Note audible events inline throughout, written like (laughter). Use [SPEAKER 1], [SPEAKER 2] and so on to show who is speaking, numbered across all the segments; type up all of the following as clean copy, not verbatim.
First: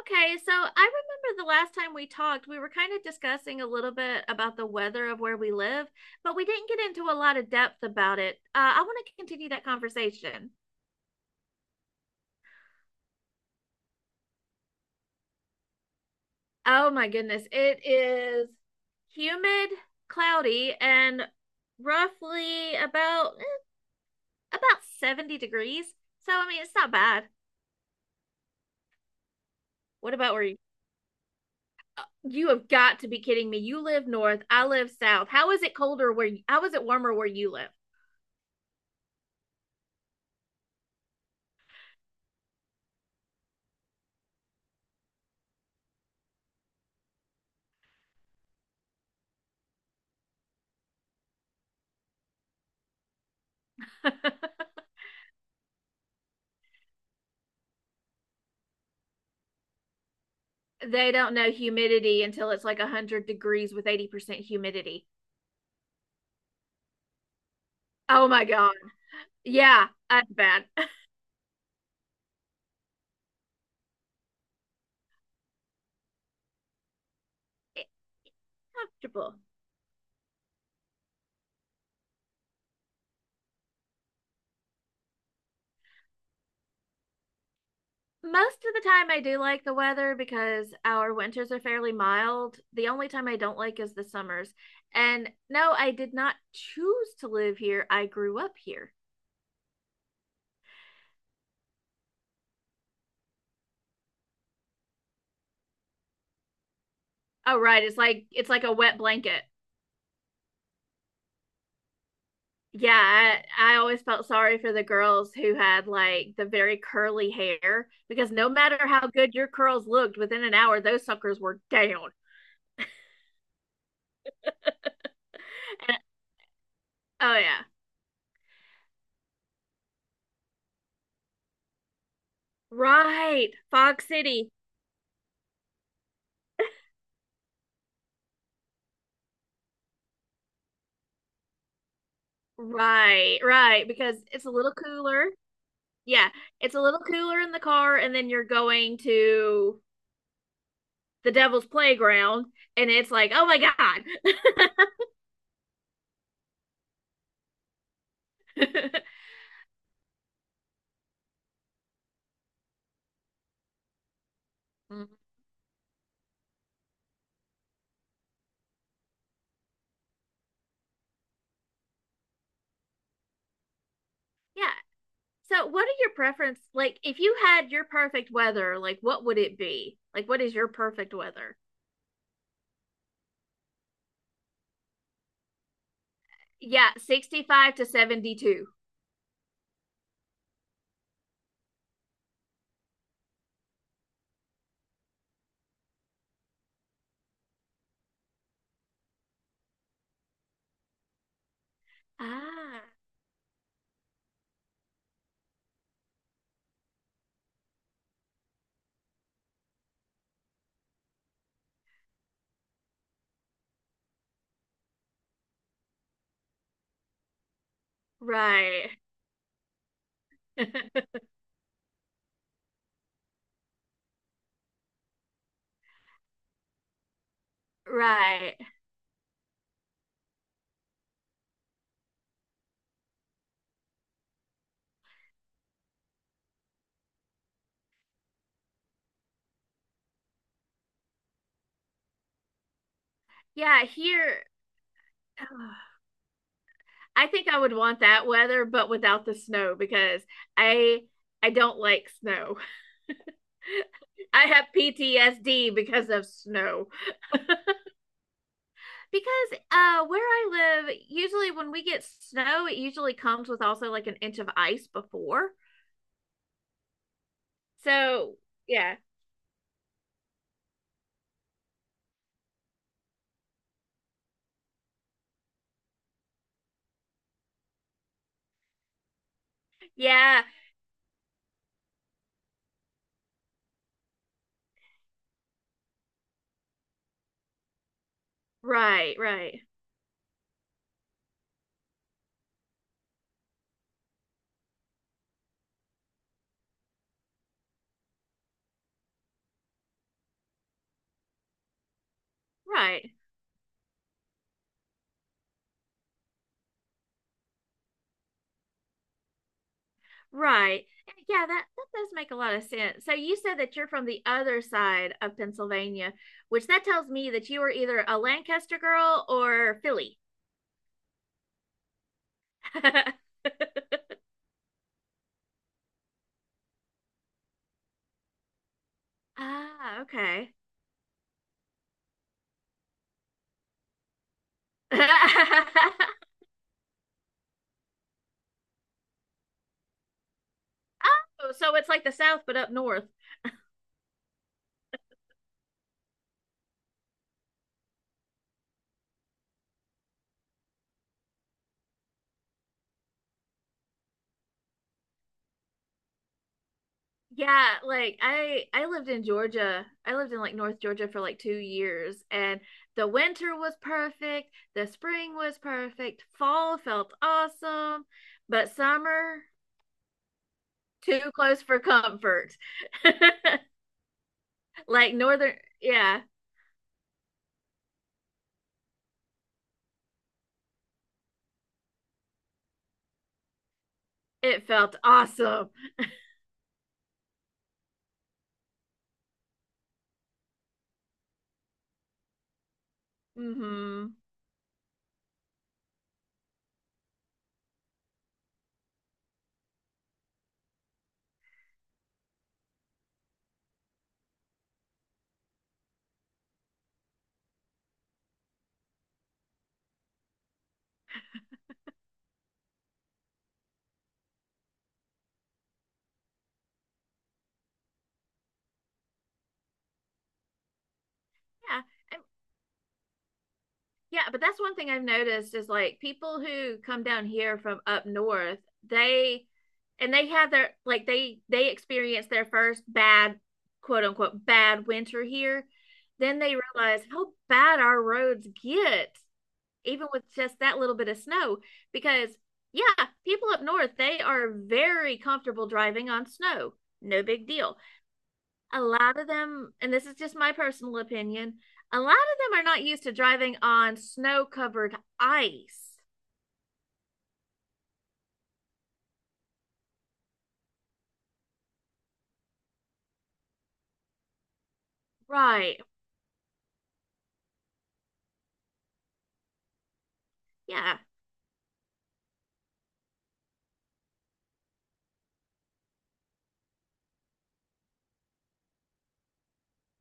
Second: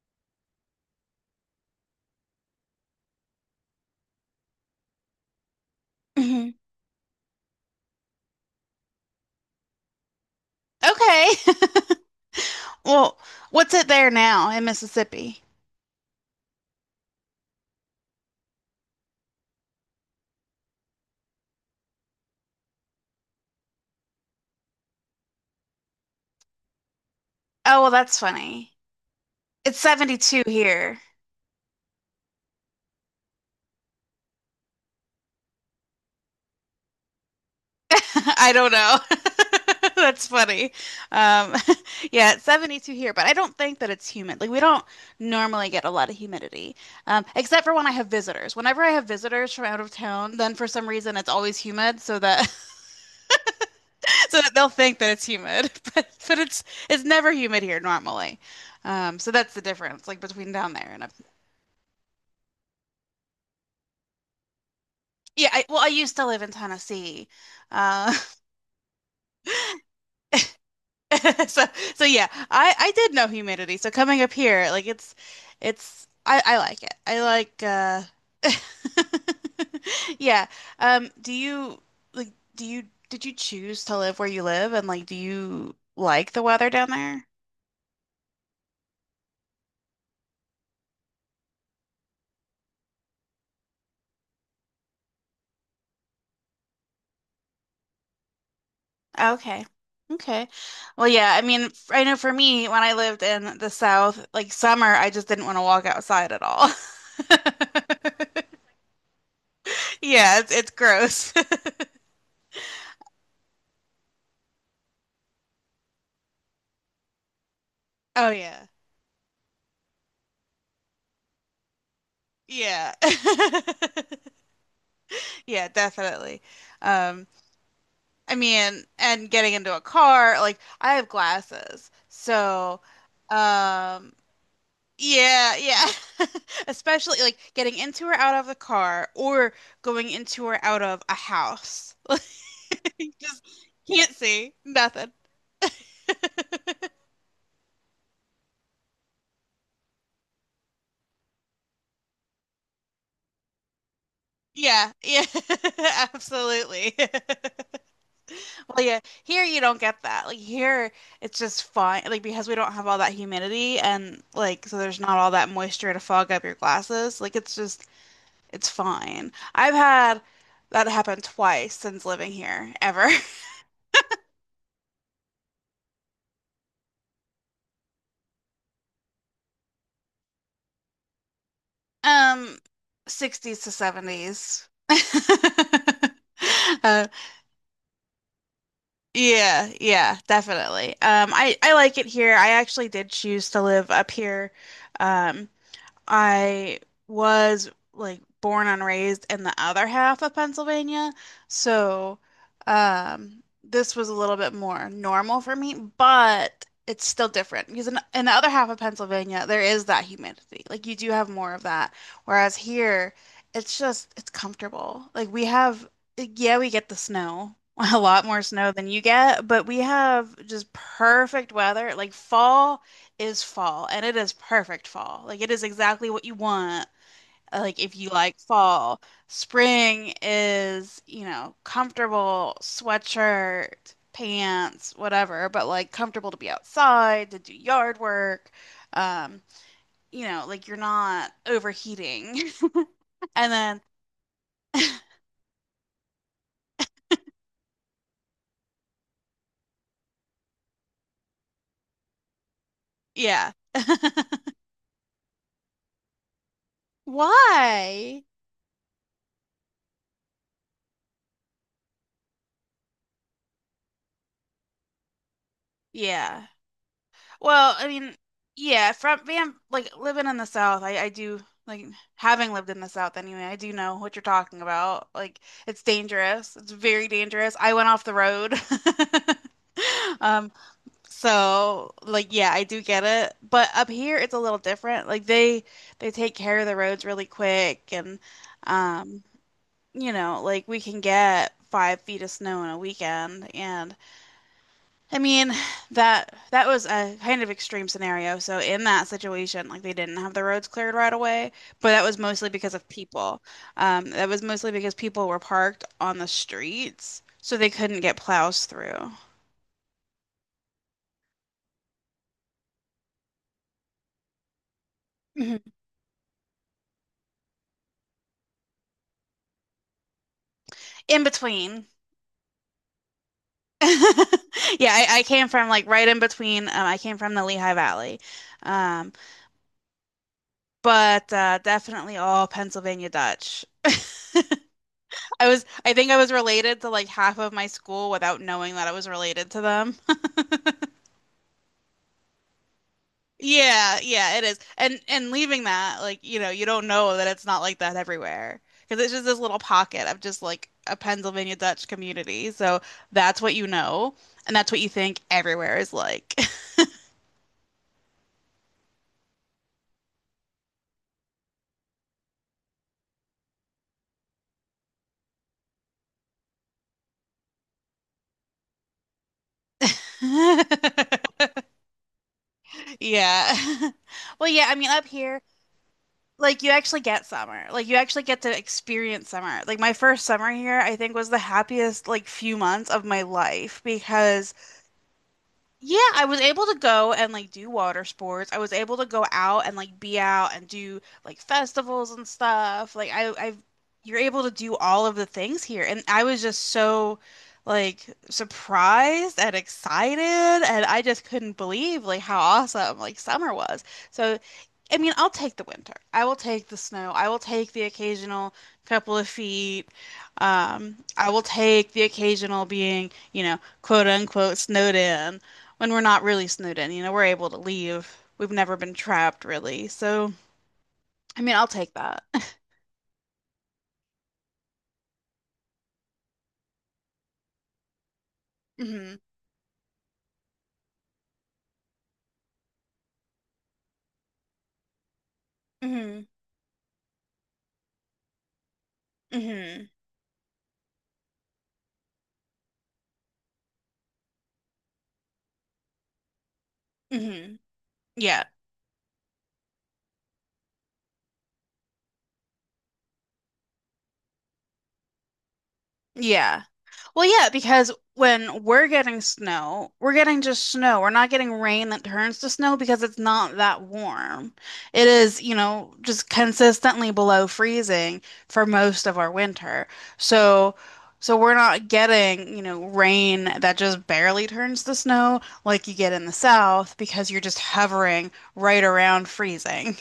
[SPEAKER 1] Okay, so I remember the last time we talked, we were kind of discussing a little bit about the weather of where we live, but we
[SPEAKER 2] hmm
[SPEAKER 1] didn't get into a lot of depth about it. I want to continue that conversation.
[SPEAKER 2] Okay. (laughs) Well, what's it there now in Mississippi?
[SPEAKER 1] Oh my goodness, it is humid, cloudy, and roughly about about 70 degrees. So I mean, it's not bad.
[SPEAKER 2] Oh, well, that's funny. It's
[SPEAKER 1] What about where
[SPEAKER 2] 72
[SPEAKER 1] you?
[SPEAKER 2] here.
[SPEAKER 1] You have got to be kidding me. You live north, I live south. How is it colder where you, how Is it warmer where you live?
[SPEAKER 2] (laughs) I don't know. (laughs) That's funny. Um, (laughs) yeah, it's 72 here, but I don't think that it's humid. Like, we don't normally get a lot of humidity, except for when I have visitors. Whenever I have visitors from out of town, then for some reason it's always humid, so that (laughs) so that
[SPEAKER 1] (laughs)
[SPEAKER 2] they'll think that it's humid. (laughs) But it's never humid here normally. So that's the difference, like between down there and.
[SPEAKER 1] They don't know humidity until it's like 100 degrees with 80% humidity.
[SPEAKER 2] Yeah, well, I used to live in Tennessee. Uh,
[SPEAKER 1] Oh my God. Yeah, that's bad. (laughs)
[SPEAKER 2] (laughs) so so yeah, I did know humidity. So coming up here, like it's I like it. I like
[SPEAKER 1] It's comfortable.
[SPEAKER 2] (laughs) Yeah. Do you do you did you choose to live where you live and like do you like the weather down there?
[SPEAKER 1] Most of the time, I do like the weather because our winters are fairly mild. The only time I don't like is the summers. And no, I did not choose to live here. I grew up here.
[SPEAKER 2] Okay. Okay. Well, yeah, I mean, I know for me, when I lived in the South, like summer, I just didn't want to walk outside at all. (laughs)
[SPEAKER 1] Oh, right. It's like a wet blanket.
[SPEAKER 2] Yeah, it's gross. (laughs)
[SPEAKER 1] Yeah, I always felt sorry for the girls who had like the very curly hair
[SPEAKER 2] Oh
[SPEAKER 1] because no
[SPEAKER 2] yeah.
[SPEAKER 1] matter how good your curls looked, within an hour those suckers were down.
[SPEAKER 2] Yeah. (laughs) Yeah,
[SPEAKER 1] And,
[SPEAKER 2] definitely. Um,
[SPEAKER 1] oh yeah.
[SPEAKER 2] I mean, and getting into a car, like I have glasses. So,
[SPEAKER 1] Right. Fog
[SPEAKER 2] um,
[SPEAKER 1] City.
[SPEAKER 2] yeah, yeah. (laughs) Especially like getting into or out of the car or going into or out of a house. (laughs) Like you
[SPEAKER 1] Right,
[SPEAKER 2] just
[SPEAKER 1] right,
[SPEAKER 2] can't
[SPEAKER 1] because it's a
[SPEAKER 2] see
[SPEAKER 1] little
[SPEAKER 2] nothing.
[SPEAKER 1] cooler. Yeah, it's a little cooler in the car and then you're going to the Devil's Playground and it's like, "Oh my God."
[SPEAKER 2] Yeah, yeah. (laughs) Absolutely. (laughs) Well, yeah, here you don't get that. Like here, it's just fine. Like because we don't have all that humidity and like so there's not all that moisture to fog up your glasses. Like it's just it's fine. I've had that happen twice since living here ever. (laughs)
[SPEAKER 1] (laughs) Yeah. So, what are your preference? Like, if you had your perfect weather, like, what would it be? Like, what is your perfect weather?
[SPEAKER 2] Um, 60s to 70s. (laughs)
[SPEAKER 1] Yeah,
[SPEAKER 2] Uh,
[SPEAKER 1] 65 to 72.
[SPEAKER 2] yeah, yeah, definitely. I like it here. I actually did choose to live up here, um, I was like born and raised in the other half of Pennsylvania, so
[SPEAKER 1] Ah,
[SPEAKER 2] this was a little bit more normal for me, but it's still different because in the other half of Pennsylvania, there is that humidity. Like you do have more of that, whereas here, it's just it's comfortable. Like we have, yeah, we get the snow. (laughs) A lot more snow than
[SPEAKER 1] right.
[SPEAKER 2] you get, but we have just
[SPEAKER 1] (laughs)
[SPEAKER 2] perfect weather. Like fall is fall and it is perfect fall. Like it is exactly what you want. Like if you like
[SPEAKER 1] Right.
[SPEAKER 2] fall, spring is, you know, comfortable sweatshirt, pants, whatever, but like comfortable to be outside, to do yard work. Um, you know, like you're not overheating. (laughs) And then
[SPEAKER 1] Yeah, here,
[SPEAKER 2] (laughs)
[SPEAKER 1] (sighs) I think I would want that weather, but without the snow because I I don't like snow.
[SPEAKER 2] yeah.
[SPEAKER 1] (laughs) I
[SPEAKER 2] (laughs)
[SPEAKER 1] have PTSD because of snow.
[SPEAKER 2] Why?
[SPEAKER 1] Because where I live, usually when we get snow, it usually comes with also like an inch of ice before.
[SPEAKER 2] Yeah. Well, I mean,
[SPEAKER 1] So,
[SPEAKER 2] yeah,
[SPEAKER 1] yeah.
[SPEAKER 2] from being like living in the South, I do like having lived in the South anyway, I do know what you're talking about. Like it's dangerous. It's very dangerous. I went off the road. (laughs)
[SPEAKER 1] Yeah,
[SPEAKER 2] Um, so like yeah, I do get it. But up here it's a little different. Like they take care of the roads really quick and
[SPEAKER 1] right,
[SPEAKER 2] um,
[SPEAKER 1] right.
[SPEAKER 2] you know, like we can get 5 feet of snow in a weekend and I mean, that was a kind of extreme scenario. So in that situation, like they didn't have the roads cleared right away, but that was mostly because of
[SPEAKER 1] Right.
[SPEAKER 2] people. That was mostly because people were parked on the streets, so they couldn't get plows through.
[SPEAKER 1] Right. Yeah, that that does make a lot of sense. So you said that you're from the other side of
[SPEAKER 2] Mhm.
[SPEAKER 1] Pennsylvania, which that tells me that you are either a Lancaster girl or Philly.
[SPEAKER 2] In between.
[SPEAKER 1] (laughs)
[SPEAKER 2] (laughs) Yeah, I came from like right in between. I came from the Lehigh Valley. Um,
[SPEAKER 1] Ah, okay.
[SPEAKER 2] but definitely all Pennsylvania Dutch.
[SPEAKER 1] (laughs)
[SPEAKER 2] I think I was related to like half of my school without knowing that I was related to them.
[SPEAKER 1] Oh, so it's like the South but up north.
[SPEAKER 2] Yeah, yeah, it is. And leaving that, like, you know, you don't know that it's not like that everywhere. Because it's just this little pocket of just like a Pennsylvania Dutch community. So that's what you know, and that's what you think everywhere is like.
[SPEAKER 1] Yeah, like I lived in Georgia. I lived in like North Georgia for like 2 years and the winter was perfect, the spring was perfect, fall felt awesome, but summer too
[SPEAKER 2] (laughs)
[SPEAKER 1] close for comfort. (laughs)
[SPEAKER 2] Yeah. (laughs) Well, yeah, I mean up
[SPEAKER 1] Like
[SPEAKER 2] here,
[SPEAKER 1] northern, yeah,
[SPEAKER 2] like you actually get summer. Like you actually get to experience summer. Like my first summer here, I think was the happiest like few months of my life because
[SPEAKER 1] it felt awesome.
[SPEAKER 2] Yeah, I was able to go and like do water sports. I was able to go out and like be out and do like festivals and stuff. Like I've you're
[SPEAKER 1] Mhm.
[SPEAKER 2] able to do all of the things here. And I was just so like surprised and excited and I just couldn't believe like how awesome like summer was. So I mean, I'll take the winter. I will take the snow. I will take the occasional couple of feet. I will take the occasional being, you know, quote unquote snowed in when we're not really snowed in. You know, we're able to leave. We've never been trapped really. So, I mean, I'll
[SPEAKER 1] Yeah.
[SPEAKER 2] take that.
[SPEAKER 1] and-
[SPEAKER 2] (laughs)
[SPEAKER 1] Yeah, but that's one thing I've noticed is like people who come down here from up north,
[SPEAKER 2] hmm
[SPEAKER 1] they and they had their like they experienced their first bad quote unquote bad winter here,
[SPEAKER 2] hmm
[SPEAKER 1] then they realized how bad our roads get
[SPEAKER 2] hmm
[SPEAKER 1] even with just that little bit of snow, because yeah, people up north, they are very comfortable driving on snow, no big
[SPEAKER 2] hmm
[SPEAKER 1] deal,
[SPEAKER 2] Yeah.
[SPEAKER 1] a lot of them, and this is just my personal opinion, a lot of them are not used to driving on snow covered ice.
[SPEAKER 2] Yeah. Well, yeah, because when we're getting snow, we're getting just snow. We're not getting rain that turns to snow because it's not that warm. It is, you
[SPEAKER 1] Right.
[SPEAKER 2] know, just consistently below freezing for most of our winter. So,
[SPEAKER 1] Yeah.
[SPEAKER 2] so we're not getting, you know, rain that just barely turns to snow like you get in the south because you're just hovering right around freezing.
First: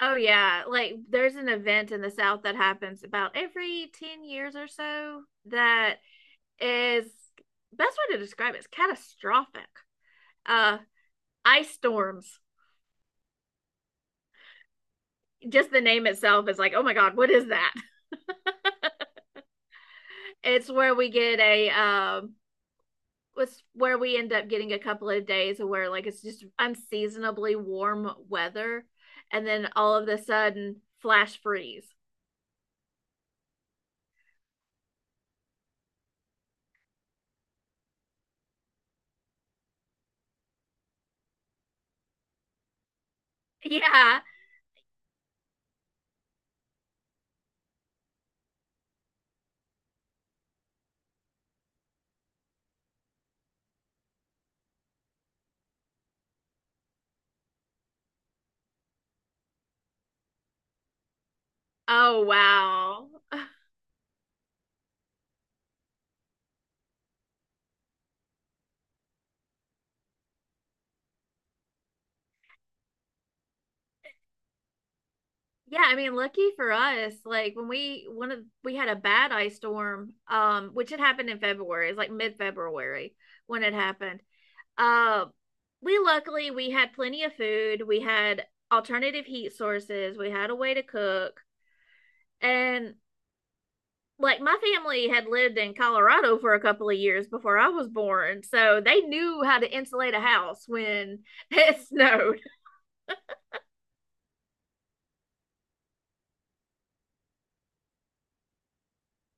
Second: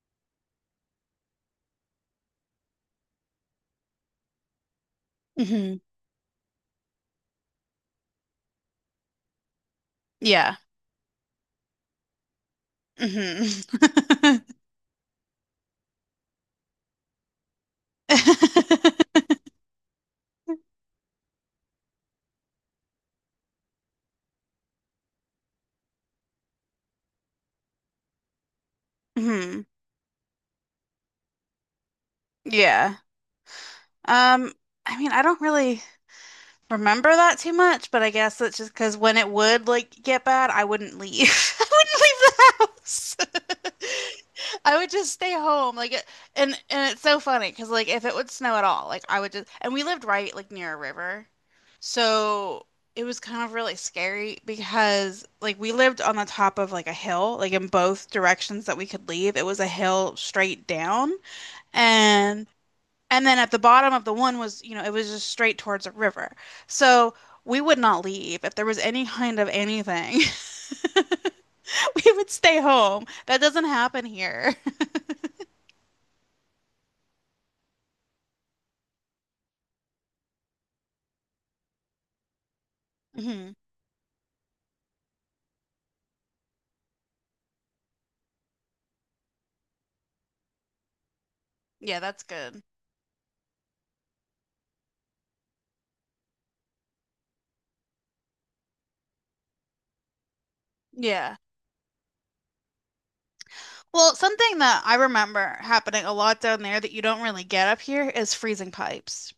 [SPEAKER 1] Oh yeah, like there's an event in the South that happens about every 10 years or so
[SPEAKER 2] hmm
[SPEAKER 1] that is, best way to describe it is catastrophic.
[SPEAKER 2] Yeah.
[SPEAKER 1] Uh Ice storms.
[SPEAKER 2] hmm (laughs)
[SPEAKER 1] Just the name itself is like, "Oh my god, what is that?" (laughs)
[SPEAKER 2] (laughs)
[SPEAKER 1] It's where we get a was where we end up getting a couple of days where like it's just unseasonably warm weather and
[SPEAKER 2] hmm
[SPEAKER 1] then all of a sudden flash freeze.
[SPEAKER 2] Yeah. Um, I mean, I don't really remember that too much, but I guess that's just because when it would like get bad, I wouldn't leave. (laughs) I wouldn't leave the house.
[SPEAKER 1] (laughs) Yeah.
[SPEAKER 2] (laughs) I would just stay home. Like, it- and it's so funny because like if it would snow at all, like I would just and we lived right like near a river, so it was kind of really scary because like we lived on the top of like a hill, like in both directions that we could leave. It was a hill straight down.
[SPEAKER 1] Oh
[SPEAKER 2] And
[SPEAKER 1] wow.
[SPEAKER 2] and then at
[SPEAKER 1] (laughs)
[SPEAKER 2] the bottom of the one was, you know, it was just straight towards a river. So we would not leave. If there was any kind of anything, (laughs) we would stay home. That doesn't happen here. (laughs)
[SPEAKER 1] Yeah, I mean, lucky for us, like when we one of we had a bad ice storm, which had happened in February, it's like mid-February
[SPEAKER 2] Mhm.
[SPEAKER 1] when it happened. Uh, we luckily, we had plenty of food, we had alternative heat sources, we had a way to cook,
[SPEAKER 2] Yeah, that's good.
[SPEAKER 1] and like my family had lived in Colorado for a couple of years before I was born, so they knew how to insulate a house when
[SPEAKER 2] Yeah.
[SPEAKER 1] (laughs) it snowed.
[SPEAKER 2] Well, something that I remember happening a lot down there that you don't really get up here is freezing pipes.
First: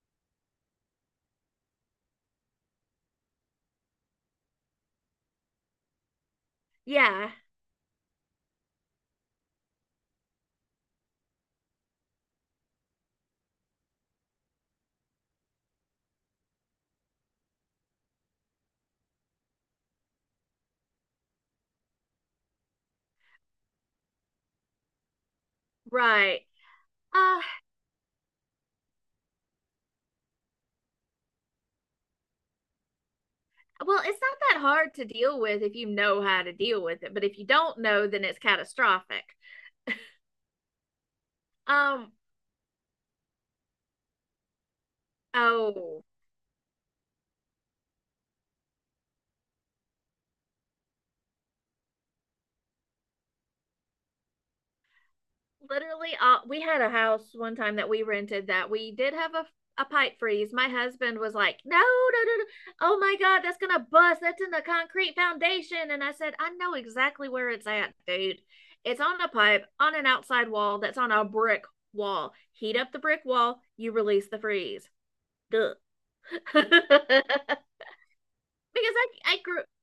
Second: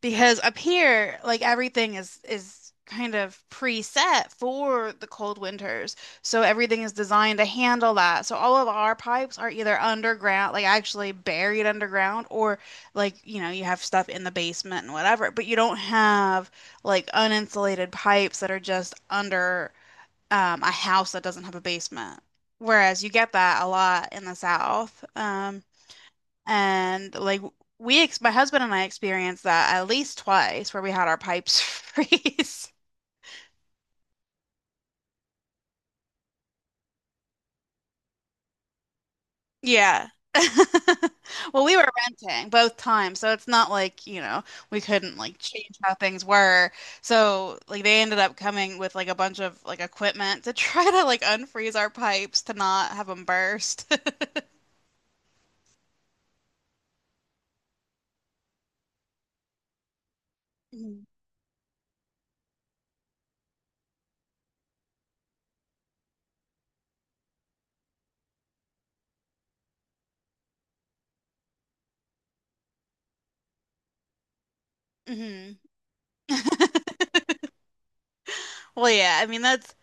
[SPEAKER 2] Because up here, like everything is kind of preset for the cold winters. So everything is
[SPEAKER 1] Yeah,
[SPEAKER 2] designed to handle that. So all of our pipes are either underground, like actually buried underground, or like, you know, you have stuff in the basement and whatever, but you don't have like uninsulated pipes that are just under a house that doesn't have a basement. Whereas you get that a lot in the South.
[SPEAKER 1] right.
[SPEAKER 2] And like
[SPEAKER 1] Uh,
[SPEAKER 2] we ex my husband and I experienced that at least twice where we had our pipes (laughs) freeze.
[SPEAKER 1] Well, it's not that hard to deal with if you know how to deal with it, but if you don't know, then it's catastrophic.
[SPEAKER 2] Yeah. (laughs) Well, we were
[SPEAKER 1] Um,
[SPEAKER 2] renting both times, so it's not like, you know, we couldn't like change how
[SPEAKER 1] oh,
[SPEAKER 2] things were. So, like they ended up coming with like a bunch of like equipment to (laughs) try to like unfreeze our pipes to not have them burst. (laughs)
[SPEAKER 1] Literally, we had a house one time that we rented that we did have a pipe freeze. My
[SPEAKER 2] Mhm.
[SPEAKER 1] husband was like, "No, no, no, no. Oh my God, that's gonna bust. That's in the concrete foundation." And I said, "I know exactly where it's at, dude. It's on a pipe on an outside wall that's on a brick wall. Heat up the brick wall, you release the freeze."
[SPEAKER 2] Mhm.
[SPEAKER 1] Duh. (laughs) because
[SPEAKER 2] Well, yeah, I
[SPEAKER 1] I
[SPEAKER 2] mean
[SPEAKER 1] grew
[SPEAKER 2] that's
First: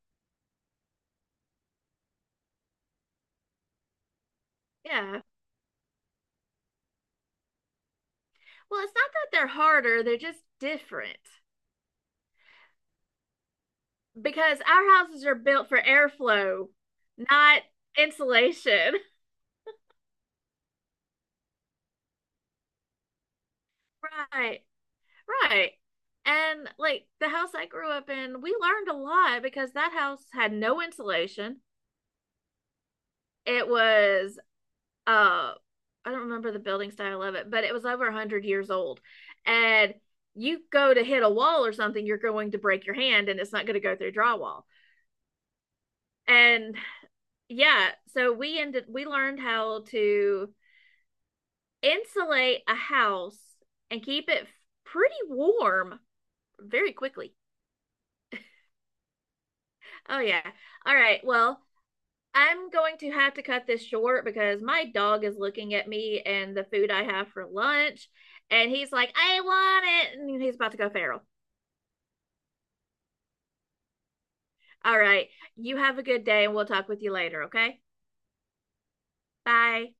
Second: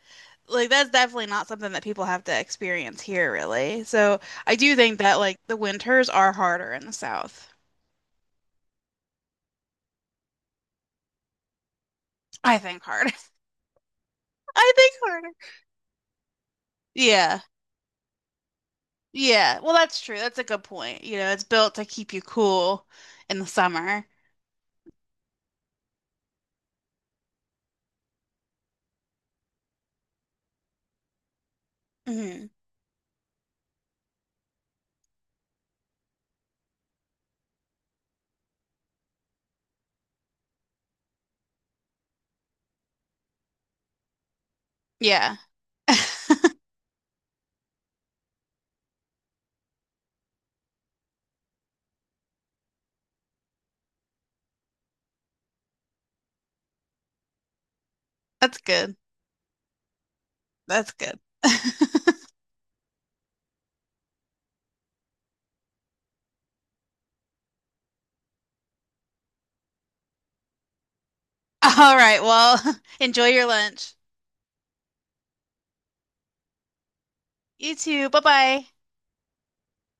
[SPEAKER 2] like that's definitely not something that people have to experience here, really. So I do think that
[SPEAKER 1] Yeah.
[SPEAKER 2] like the winters are harder in the South.
[SPEAKER 1] Well, it's not that they're harder, they're just different
[SPEAKER 2] I think harder. (laughs)
[SPEAKER 1] because
[SPEAKER 2] I think
[SPEAKER 1] our houses
[SPEAKER 2] harder.
[SPEAKER 1] are built for airflow,
[SPEAKER 2] Yeah.
[SPEAKER 1] not insulation. (laughs)
[SPEAKER 2] Yeah. Well, that's true. That's a good point. You know, it's built to keep you cool in the summer.
[SPEAKER 1] Right. Right. And like the house I grew up in, we learned a lot because that house had no insulation.
[SPEAKER 2] hmm
[SPEAKER 1] It was uh I don't remember the building style of it, but it was over 100 years old. And you go to hit a wall or something, you're going to break your hand and it's not going to go through drywall.
[SPEAKER 2] Yeah. (laughs)
[SPEAKER 1] And yeah, so we learned how to insulate a house and keep it pretty warm very quickly.
[SPEAKER 2] That's good.
[SPEAKER 1] Oh yeah.
[SPEAKER 2] That's
[SPEAKER 1] All
[SPEAKER 2] good.
[SPEAKER 1] right. Well,
[SPEAKER 2] (laughs)
[SPEAKER 1] I'm going to have to cut this short because my dog is looking at me and the food I have for lunch and he's like, "I want it." And he's about to go feral.
[SPEAKER 2] All right. Well, (laughs) enjoy your lunch.
[SPEAKER 1] All right. You have a good day and we'll talk with you later,
[SPEAKER 2] You
[SPEAKER 1] okay?
[SPEAKER 2] too. Bye-bye.
[SPEAKER 1] Bye.